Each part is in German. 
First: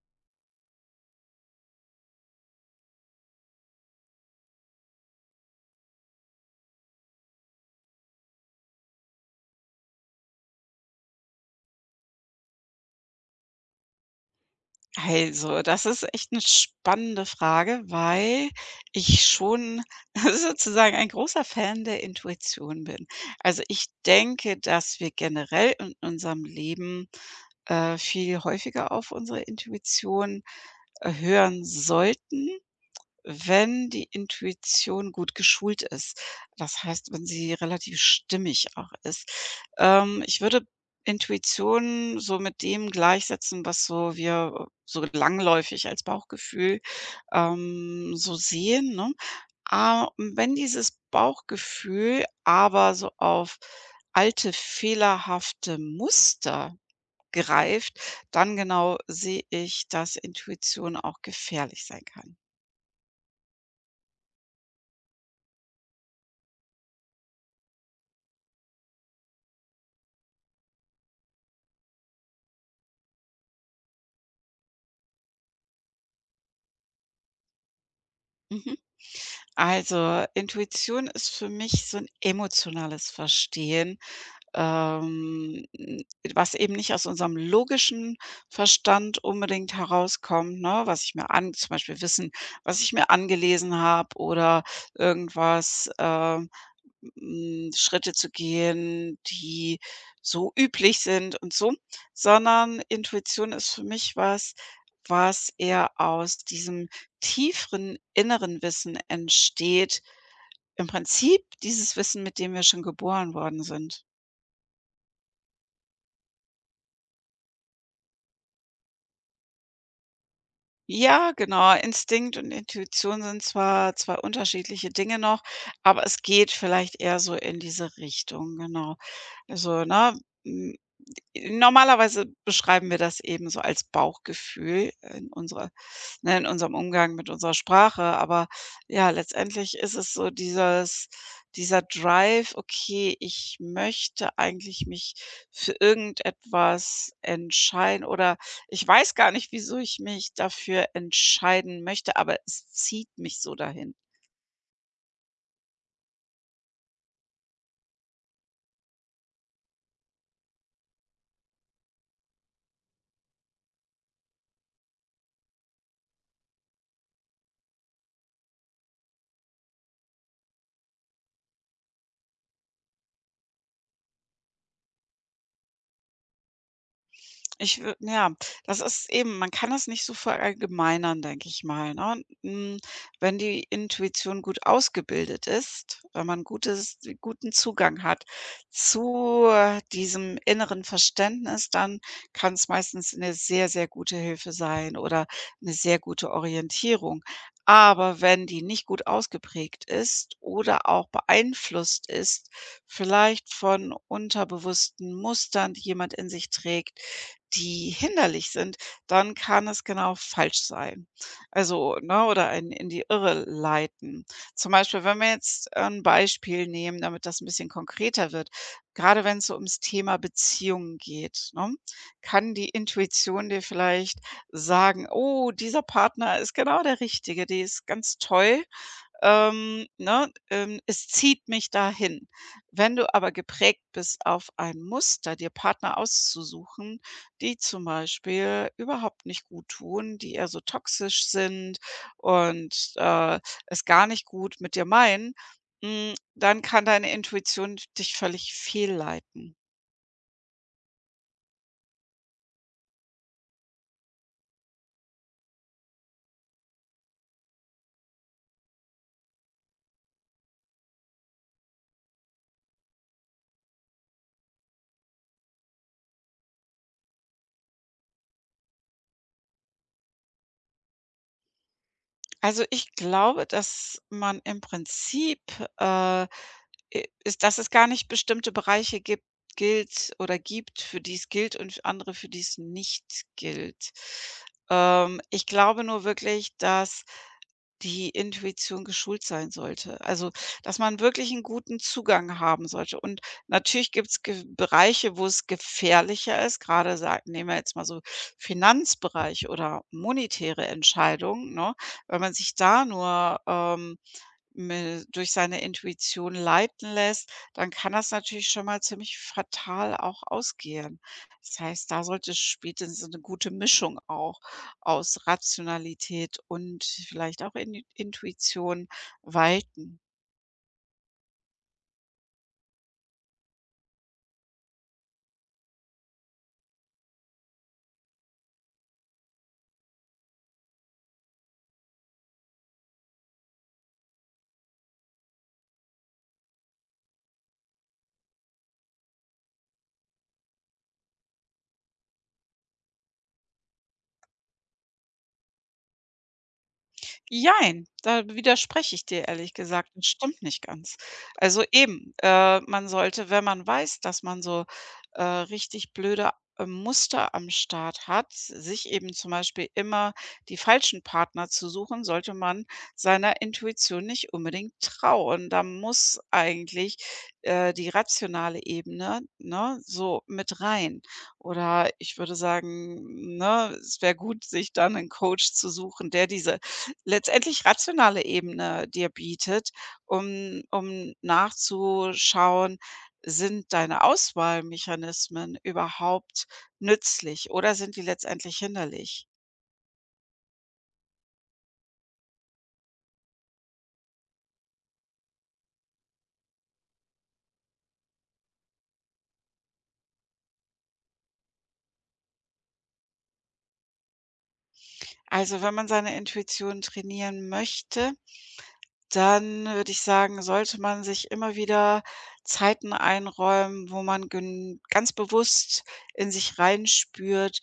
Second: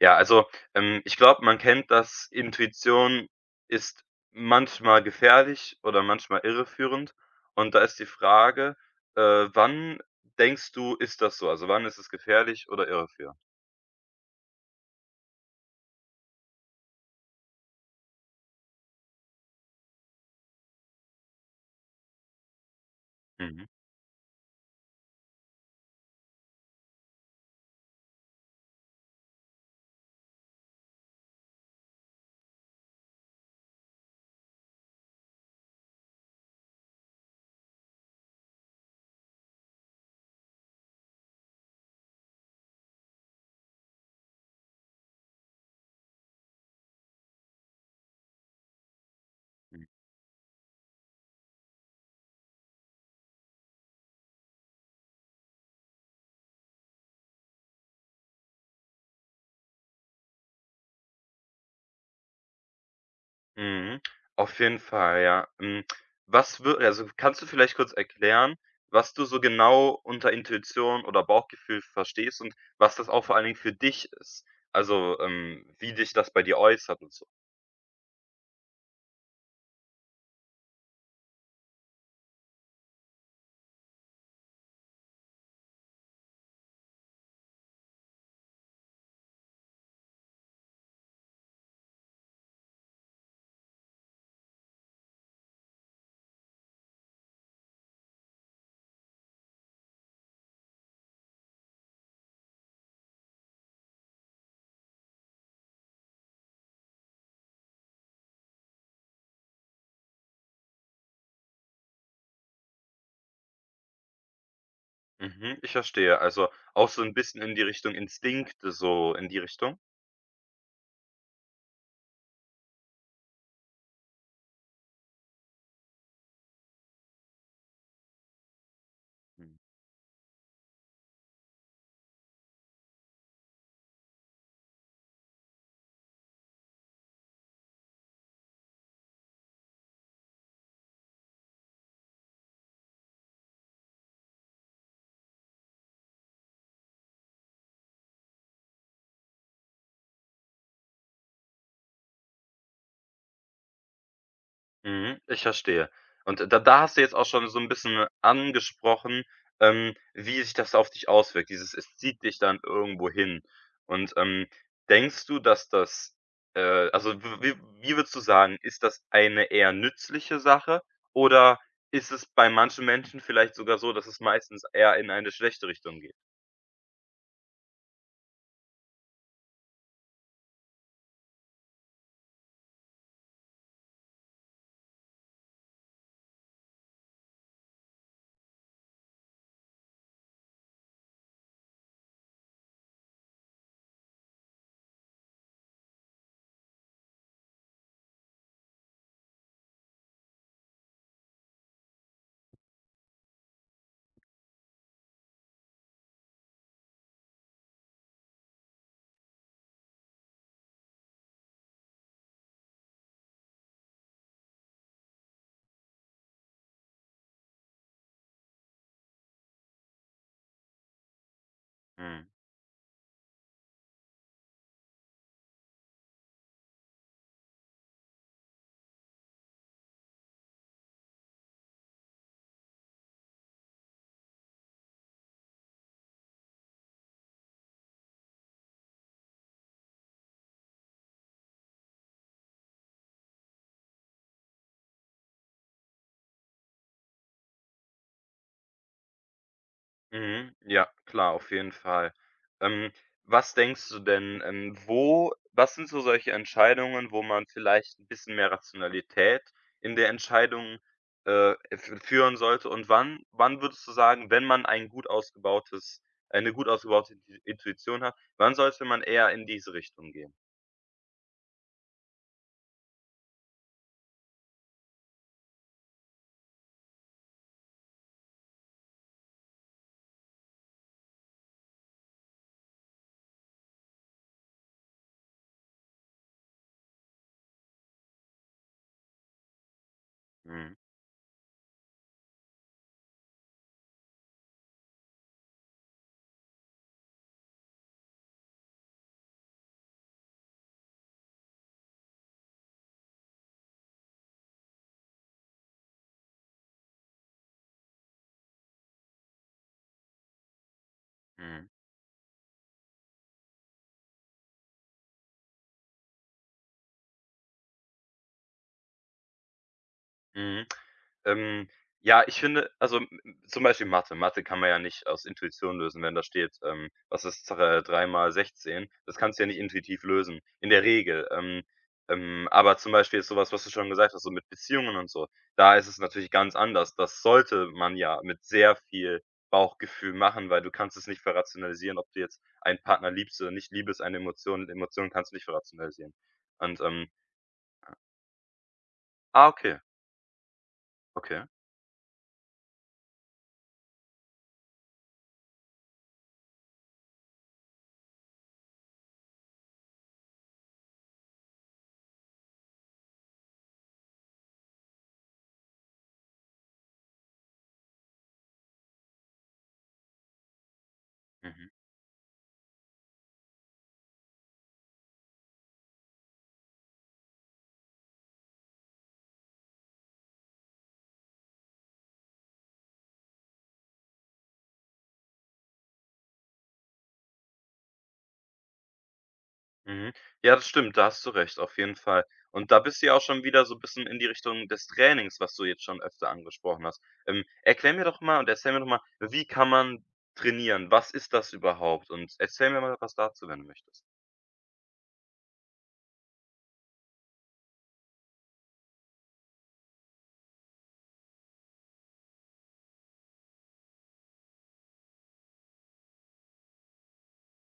Ja, also, ich glaube, man kennt das, Intuition ist manchmal gefährlich oder manchmal irreführend. Und da ist die Frage, äh, wann denkst du, ist das so? Also, wann ist es gefährlich oder irreführend? Also, das ist echt 'ne spannende Frage, weil ich schon sozusagen ein großer Fan der Intuition bin. Also, Mhm, ich denke, dass wir generell in unserem Leben, viel häufiger auf unsere Intuition, hören sollten, wenn die Intuition gut geschult ist. Das heißt, wenn sie relativ stimmig auch ist. Ich würde Intuition so mit dem gleichsetzen, was so wir so langläufig als Bauchgefühl, so sehen, ne? mhm, Wenn dieses Bauchgefühl aber so auf alte fehlerhafte Muster gereift, dann genau sehe ich, dass Intuition auch gefährlich sein kann. mhm. Auf jeden Fall, ja. Also, kannst du vielleicht kurz erklären, was du so genau unter Intuition oder Bauchgefühl verstehst und was das auch vor allen Dingen für dich ist? Also, wie dich das bei dir äußert und so? Mhm. Also, Intuition ist für mich so ein emotionales Verstehen, ähm, was eben nicht aus unserem logischen Verstand unbedingt herauskommt, ne? Was ich mir an zum Beispiel Wissen, was ich mir angelesen habe oder irgendwas, Schritte zu gehen, die so üblich sind und so, sondern Intuition ist für mich was, was eher aus diesem tieferen inneren Wissen entsteht. Im Prinzip dieses Wissen, mit dem wir schon geboren worden sind. Mhm, ich verstehe. Also, auch so ein bisschen in die Richtung Instinkte, so in die Richtung? Ja, genau. Instinkt und Intuition sind zwar zwei unterschiedliche Dinge noch, aber es geht vielleicht eher so in diese Richtung, genau. Mhm. Also, ne? m- Normalerweise beschreiben wir das eben so als Bauchgefühl in unserer, ne, in unserem Umgang mit unserer Sprache, aber ja, letztendlich ist es so dieses dieser Drive: „Okay, ich möchte eigentlich mich für irgendetwas entscheiden oder ich weiß gar nicht, wieso ich mich dafür entscheiden möchte, aber es zieht mich so dahin.“ Mhm, ich verstehe. Und da hast du jetzt auch schon so ein bisschen angesprochen, wie sich das auf dich auswirkt, dieses es zieht dich dann irgendwo hin. Und, denkst du, dass das äh, also, w wie wie würdest du sagen, ist das eine eher nützliche Sache oder ist es bei manchen Menschen vielleicht sogar so, dass es meistens eher in eine schlechte Richtung geht? Ich wü ja, das ist eben, man kann das nicht so verallgemeinern, denke ich mal, ne? Wenn die Intuition gut ausgebildet ist, wenn man gutes guten Zugang hat zu, diesem inneren Verständnis, dann kann's meistens 'ne sehr, sehr gute Hilfe sein oder 'ne sehr gute Orientierung. Aber wenn die nicht gut ausgeprägt ist oder auch beeinflusst ist, vielleicht von unterbewussten Mustern, die jemand in sich trägt, die hinderlich sind, dann kann es genau falsch sein. Also, ne, oder einen in die Irre leiten. Zum Beispiel, wenn wir jetzt ein Beispiel nehmen, damit das ein bisschen konkreter wird, grade wenn's so ums Thema Beziehungen geht, ne, Mhm. kann die Intuition dir vielleicht sagen: „Oh, dieser Partner ist genau der Richtige, die ist ganz toll.“ Ne, es zieht mich dahin. Wenn du aber geprägt bist auf ein Muster, dir Partner auszusuchen, die zum Beispiel überhaupt nicht gut tun, die eher so toxisch sind und, es gar nicht gut mit dir meinen, dann kann deine Intuition dich völlig fehlleiten. Mhm. Ja, klar, auf jeden Fall. Ähm, was denkst du denn, wo was sind so solche Entscheidungen, wo man vielleicht ein bisschen mehr Rationalität in der Entscheidung, f führen sollte? Und wann würdest du sagen, wenn man eine gut ausgebaute Intuition hat, wann sollte man eher in diese Richtung gehen? Also, ich glaube, dass man im Prinzip, äh, äh, ist dass es gar nicht bestimmte Bereiche gibt, für die es gilt und andere, für die es nicht gilt. Ich glaube nur wirklich, dass die Intuition geschult sein sollte. Also, Mhm, dass man wirklich einen guten Zugang haben sollte. Und natürlich gibt's ge Bereiche, wo es gefährlicher ist. Gerade sa nehmen wir jetzt mal so Finanzbereich oder monetäre Entscheidungen, ne? Wenn man sich da nur, me durch seine Intuition leiten lässt, dann kann das natürlich schon mal ziemlich fatal auch ausgehen. Das mhm, heißt, da sollte spätestens so 'ne gute Mischung auch aus Rationalität und vielleicht auch Ini Intuition walten. mhm. Ähm, ja, ich finde also, m m zum Beispiel Mathe. Mathe kann man ja nicht aus Intuition lösen, wenn da steht, was ist dr 3 mal 16? Das kannst du ja nicht intuitiv lösen, in der Regel. Aber zum Beispiel jetzt so was, was du schon gesagt hast, so mit Beziehungen und so, da ist es natürlich ganz anders. Das sollte man ja mit sehr viel Bauchgefühl machen, weil du kannst es nicht verrationalisieren, ob du jetzt einen Partner liebst oder nicht. Liebe eine Emotionen kannst du nicht verrationalisieren. Und, ähm Jein, da widerspreche ich dir ehrlich okay, gesagt. Das stimmt nicht ganz. okay. Also eben, man sollte, wenn man weiß, dass man so, richtig blöde, Muster am Start hat, sich eben zum Beispiel immer die falschen Partner zu suchen, sollte man seiner Intuition nicht unbedingt trauen. Da muss eigentlich, die rationale Ebene, ne, so mit rein. Mhm. Oder ich würde sagen, ne, es wäre gut, sich dann einen Coach zu suchen, der diese letztendlich rationale Ebene dir bietet, um nachzuschauen: Sind deine Auswahlmechanismen überhaupt nützlich oder sind die letztendlich hinderlich? Mhm. Ja, das stimmt, da hast du recht, auf jeden Fall. Und da bist du ja auch schon wieder so 'n bisschen in die Richtung des Trainings, was du jetzt schon öfter angesprochen hast. Erklär mir doch mal und erzähl mir doch mal, wie kann man trainieren? Was ist das überhaupt? Und erzähl mir mal was dazu, wenn du möchtest. Also, wenn man seine Intuition trainieren möchte, dann würde ich sagen, sollte man sich immer wieder Zeiten einräumen, wo man gen ganz bewusst in sich reinspürt:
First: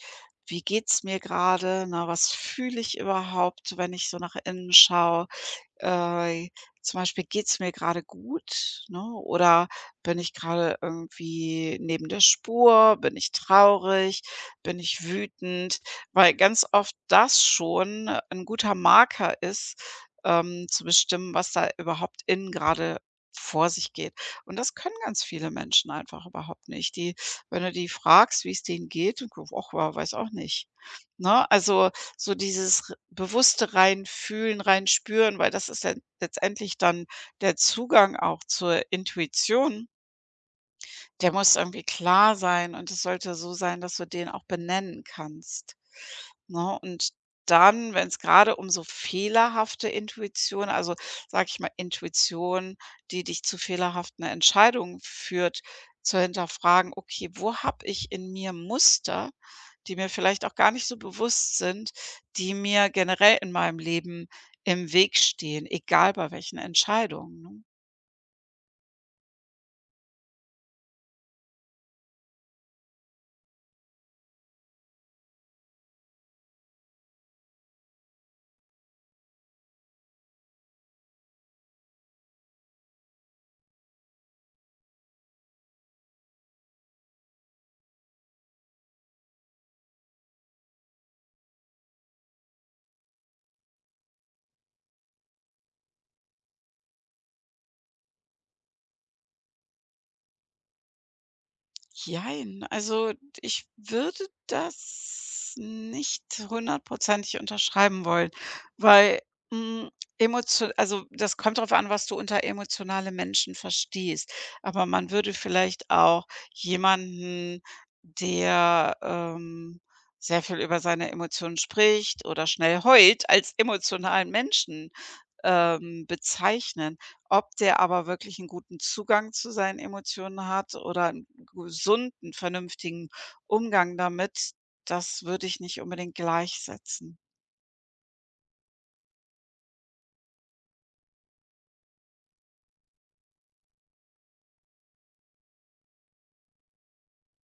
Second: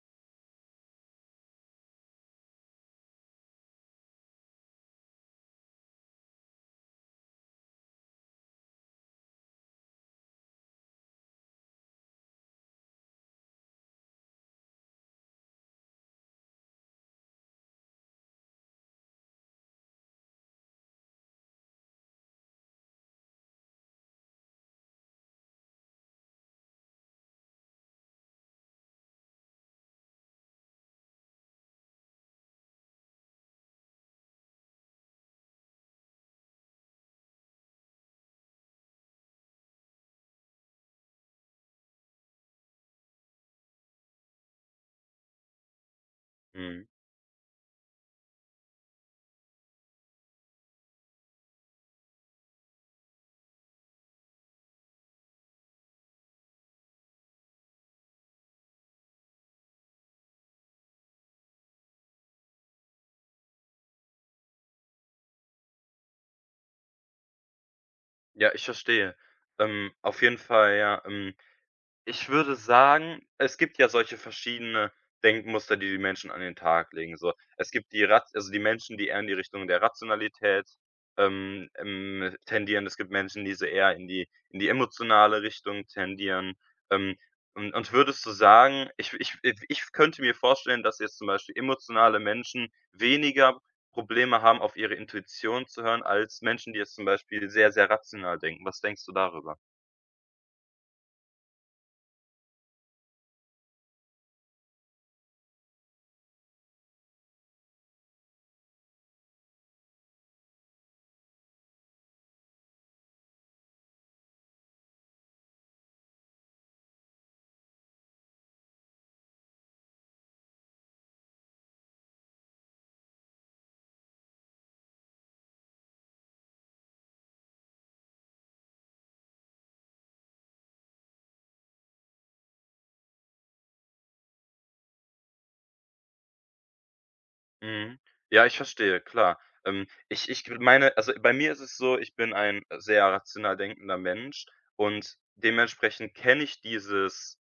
„Wie geht's mir gerade? Na, was fühle ich überhaupt, wenn ich so nach innen schaue?“ Äh, Zum Beispiel, geht's mir gerade gut, ne, oder bin ich gerade irgendwie neben der Spur? Bin ich traurig? Bin ich wütend? Weil ganz oft das schon ein guter Marker ist, zu bestimmen, was da überhaupt innen gerade vor sich geht. Und das können ganz viele Menschen einfach überhaupt nicht. Die, wenn du die fragst, wie es denen geht, und ach ja, weiß auch nicht, ne? Also so dieses r bewusste Reinfühlen, Reinspüren, weil das ist ja letztendlich dann der Zugang auch zur Intuition. Der muss irgendwie klar sein und es sollte so sein, dass du den auch benennen kannst, ne? Mhm. Und dann, wenn es gerade um so fehlerhafte Intuition, also, sage ich mal, Intuition, die dich zu fehlerhaften Entscheidungen führt, zu hinterfragen: „Okay, wo habe ich in mir Muster, die mir vielleicht auch gar nicht so bewusst sind, die mir generell in meinem Leben im Weg stehen, egal bei welchen Entscheidungen“, ne? Ja, ich verstehe. Auf jeden Fall, ja. Ich würde sagen, es gibt ja solche verschiedene Denkmuster, die die Menschen an den Tag legen, so. Es gibt die Rat also die Menschen, die eher in die Richtung der Rationalität, tendieren. Es gibt Menschen, die so eher in die emotionale Richtung tendieren. Ähm, und würdest du sagen, ich könnte mir vorstellen, dass jetzt zum Beispiel emotionale Menschen weniger Probleme haben, auf ihre Intuition zu hören, als Menschen, die jetzt zum Beispiel sehr, sehr rational denken. Was denkst du darüber? Jein, also ich würde das nicht hundertprozentig unterschreiben wollen, weil, hm, emotio also das kommt darauf an, was du unter emotionale Menschen verstehst. Aber man würde vielleicht auch jemanden, der, sehr viel über seine Emotionen spricht oder schnell heult, als emotionalen Menschen, bezeichnen. Ob der aber wirklich einen guten Zugang zu seinen Emotionen hat oder 'n gesunden, vernünftigen Umgang damit, das würde ich nicht unbedingt gleichsetzen. Mhm. Ja, ich verstehe, klar. Ich meine also, bei mir ist es so, ich bin ein sehr rational denkender Mensch und dementsprechend kenne ich dieses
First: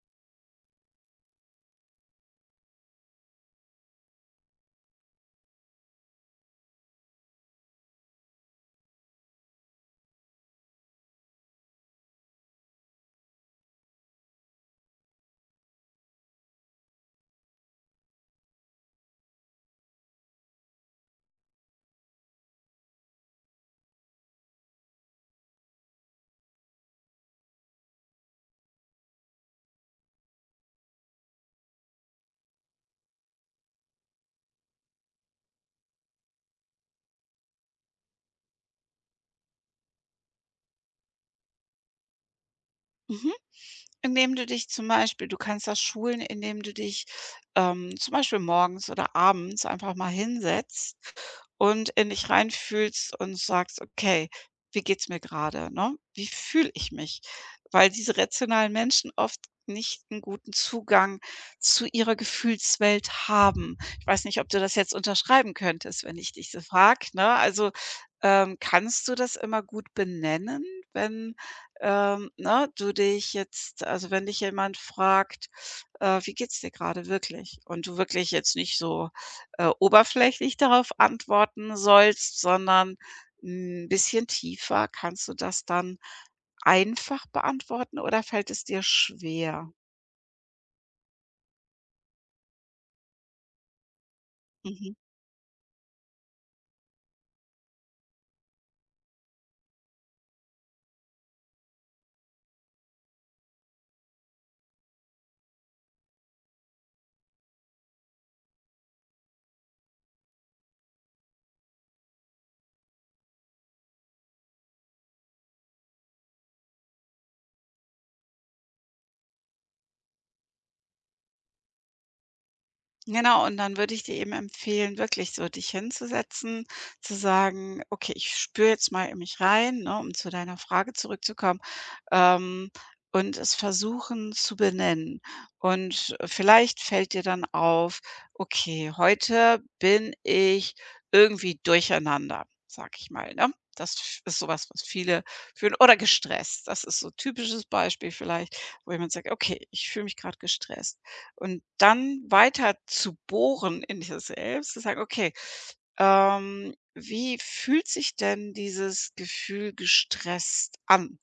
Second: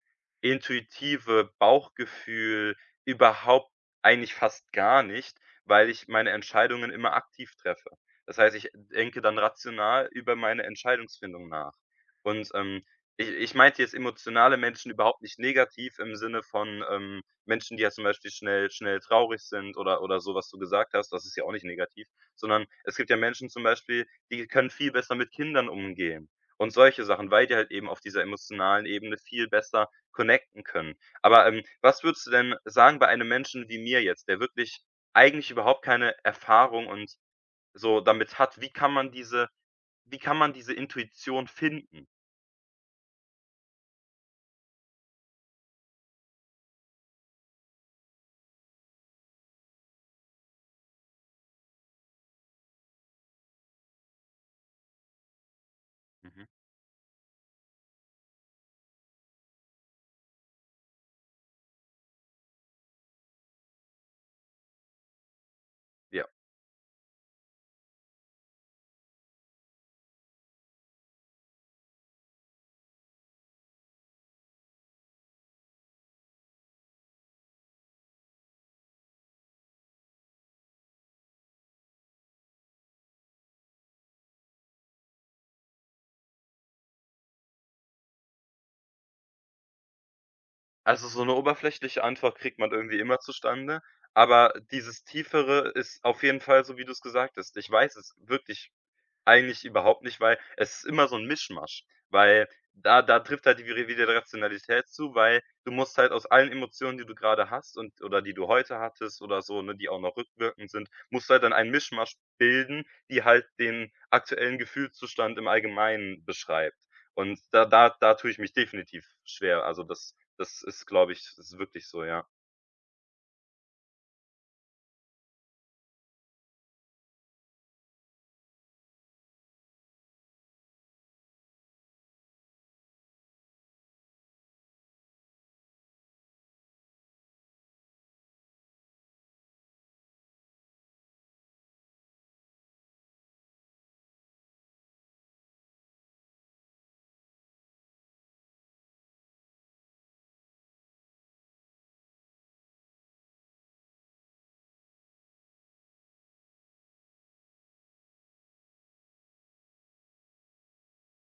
intuitive Bauchgefühl überhaupt eigentlich fast gar nicht, weil ich meine Entscheidungen immer aktiv treffe. Das heißt, ich denke dann rational über meine Entscheidungsfindung nach. Und, ich meinte jetzt emotionale Menschen überhaupt nicht negativ im Sinne von, Menschen, die ja zum Beispiel schnell schnell traurig sind oder so, was du gesagt hast, das ist ja auch nicht negativ, sondern es gibt ja Menschen zum Beispiel, die können viel besser mit Kindern umgehen und solche Sachen, weil die halt eben auf dieser emotionalen Ebene viel besser connecten können. Aber, was würdest du denn sagen bei einem Menschen wie mir jetzt, der wirklich eigentlich überhaupt keine Erfahrung und so damit hat, wie kann man diese Intuition finden? Mhm. Indem du dich zum Beispiel, du kannst das schulen, indem du dich, zum Beispiel morgens oder abends einfach mal hinsetzt und in dich reinfühlst und sagst: „Okay, wie geht's mir gerade, ne? Wie Mhm. fühle ich mich?“ Weil diese rationalen Menschen oft nicht einen guten Zugang zu ihrer Gefühlswelt haben. Ich weiß nicht, ob du das jetzt unterschreiben könntest, wenn Ja. ich dich so frage, ne? Also, kannst du das immer gut benennen, wenn, ne, du dich jetzt, also, wenn dich jemand fragt, „Wie geht's dir gerade wirklich?“ Und du wirklich jetzt nicht so, oberflächlich darauf antworten sollst, sondern ein bisschen tiefer. Kannst du das dann einfach beantworten oder fällt es dir schwer? Also, so 'ne oberflächliche Antwort kriegt man irgendwie immer zustande, aber Mhm. dieses Tiefere ist auf jeden Fall so, wie du's gesagt hast. Ich weiß es wirklich eigentlich überhaupt nicht, weil es ist immer so 'n Mischmasch, weil da trifft halt die wieder die Rationalität zu, weil du musst halt aus allen Emotionen, die du grade hast und oder die du heute hattest oder so, ne, die auch noch rückwirkend sind, musst du halt dann einen Mischmasch bilden, die halt den aktuellen Gefühlszustand im Allgemeinen beschreibt. Und da tue ich mich definitiv schwer. Also, das ist, glaube ich, ist wirklich so, ja. Genau, und dann würde ich dir eben empfehlen, wirklich so dich hinzusetzen, zu sagen: „Okay, ich spüre jetzt mal in mich rein“, ne, um zu deiner Frage zurückzukommen, ähm, und es versuchen zu benennen. Und vielleicht fällt dir dann auf: „Okay, heute bin ich irgendwie durcheinander“, sage ich mal, ne? Das f ist sowas, was viele fühlen, oder gestresst. Das ist so ein typisches Beispiel vielleicht, wo jemand sagt: „Okay, ich fühle mich gerade gestresst.“ Und dann weiter zu bohren in dir selbst, zu sagen: „Okay, wie fühlt sich denn dieses Gefühl gestresst an?“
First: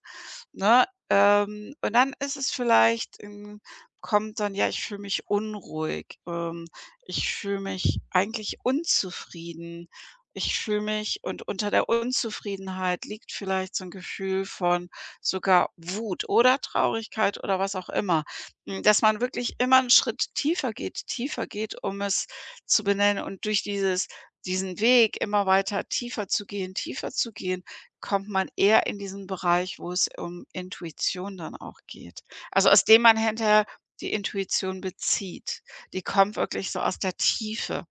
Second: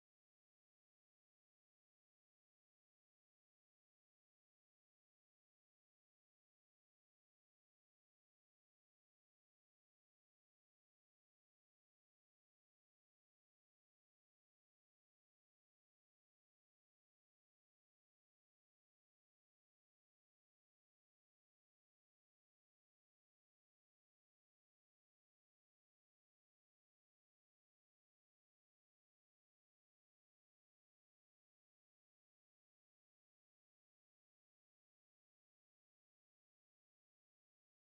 Ne? Und dann ist es vielleicht, kommt dann: „Ja, ich fühle mich unruhig. Ich fühle mich eigentlich unzufrieden. Ich fühle mich“ und unter der Unzufriedenheit liegt vielleicht so ein Gefühl von sogar Wut oder Traurigkeit oder was auch immer. Dass man wirklich immer einen Schritt tiefer geht, um es zu benennen, und durch dieses, diesen Weg immer weiter tiefer zu gehen, kommt man eher in diesen Bereich, wo es um Intuition dann auch geht. Also, aus dem man hinterher die Intuition bezieht. Die kommt wirklich so aus der Tiefe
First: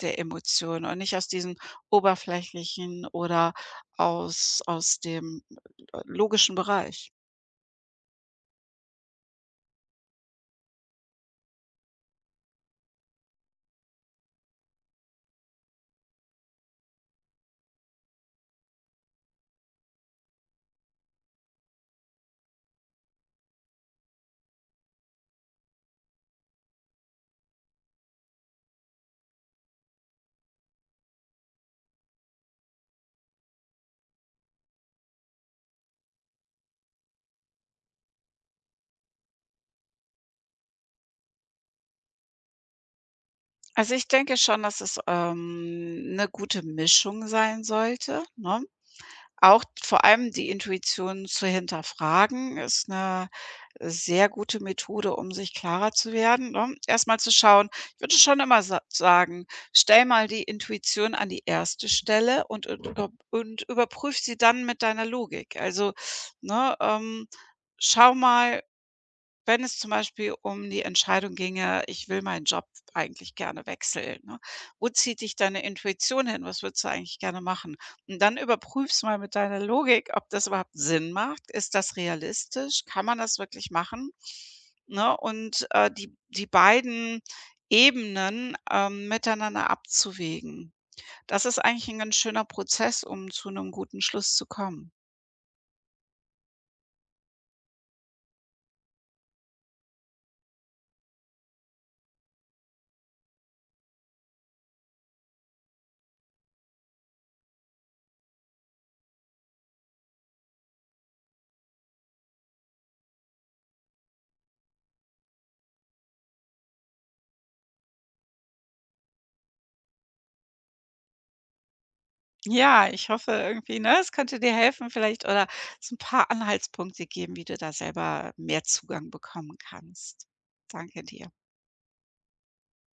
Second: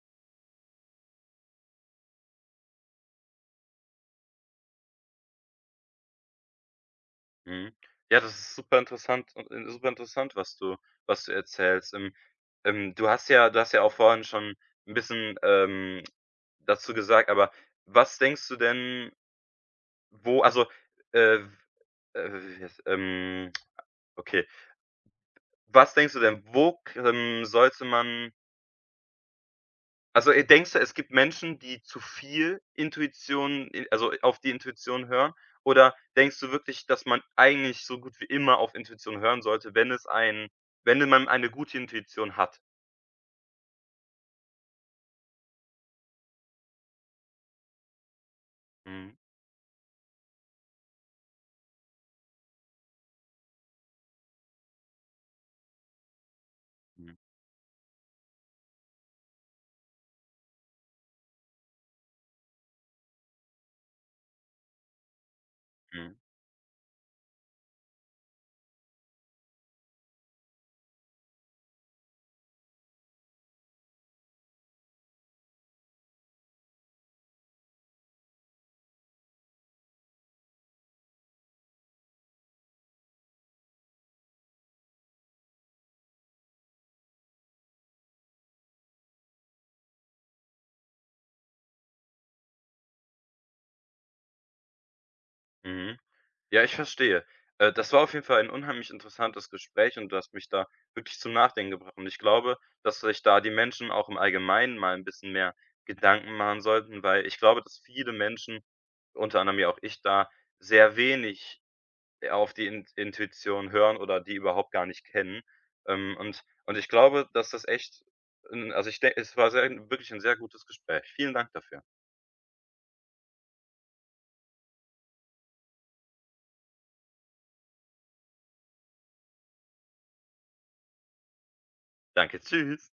der Emotionen und nicht aus diesem Oberflächlichen oder aus dem, logischen Bereich. Mhm. Ja, das ist super interessant und super interessant, was du erzählst. Du hast ja auch vorhin schon ein bisschen, dazu gesagt, aber was denkst du denn, wo also, äh, jetzt, okay. Was denkst du denn, wo sollte man. Denkst du, es gibt Menschen, die zu viel Intuition auf die Intuition hören? Oder denkst du wirklich, dass man eigentlich so gut wie immer auf Intuition hören sollte, wenn man eine gute Intuition hat? Also, ich denke schon, dass es, 'ne gute Mischung sein sollte, ne? Mhm, Auch vor allem die Intuition zu hinterfragen ist eine sehr gute Methode, um sich klarer zu werden, ne? mhm, Erstmal zu schauen, ich würde schon immer sa sagen, stell mal die Intuition an die erste Stelle und überprüf sie dann mit deiner Logik. Also, mhm, ne, schau mal, wenn es zum Beispiel um die Entscheidung ginge: „Ich will meinen Job eigentlich gerne wechseln“, ne? Wo zieht dich deine Intuition hin? Was würdest du eigentlich gerne machen? Und dann überprüfst mal mit deiner Logik, ob das überhaupt Sinn macht. Ist das realistisch? Kann man das wirklich machen? Ne? Und, die beiden Ebenen, miteinander abzuwägen. Das ist eigentlich ein ganz schöner Prozess, um zu einem guten Schluss zu kommen. mhm. Ja, ich verstehe. Das war auf jeden Fall ein unheimlich interessantes Gespräch und du hast mich da wirklich zum Nachdenken gebracht. Und ich glaube, dass sich da die Menschen auch im Allgemeinen mal ein bisschen mehr Gedanken machen sollten, weil ich glaube, dass viele Menschen, unter anderem ja auch ich, da sehr wenig auf die Intuition hören oder die überhaupt gar nicht kennen. Und ich glaube, dass das echt 'n also, ich denke, es war sehr wirklich ein sehr gutes Gespräch. Vielen Dank dafür. Ja, ich hoffe irgendwie, ne, es könnte dir helfen vielleicht oder so 'n paar Anhaltspunkte geben, wie du da selber mehr Zugang bekommen kannst. Danke dir. Danke, tschüss.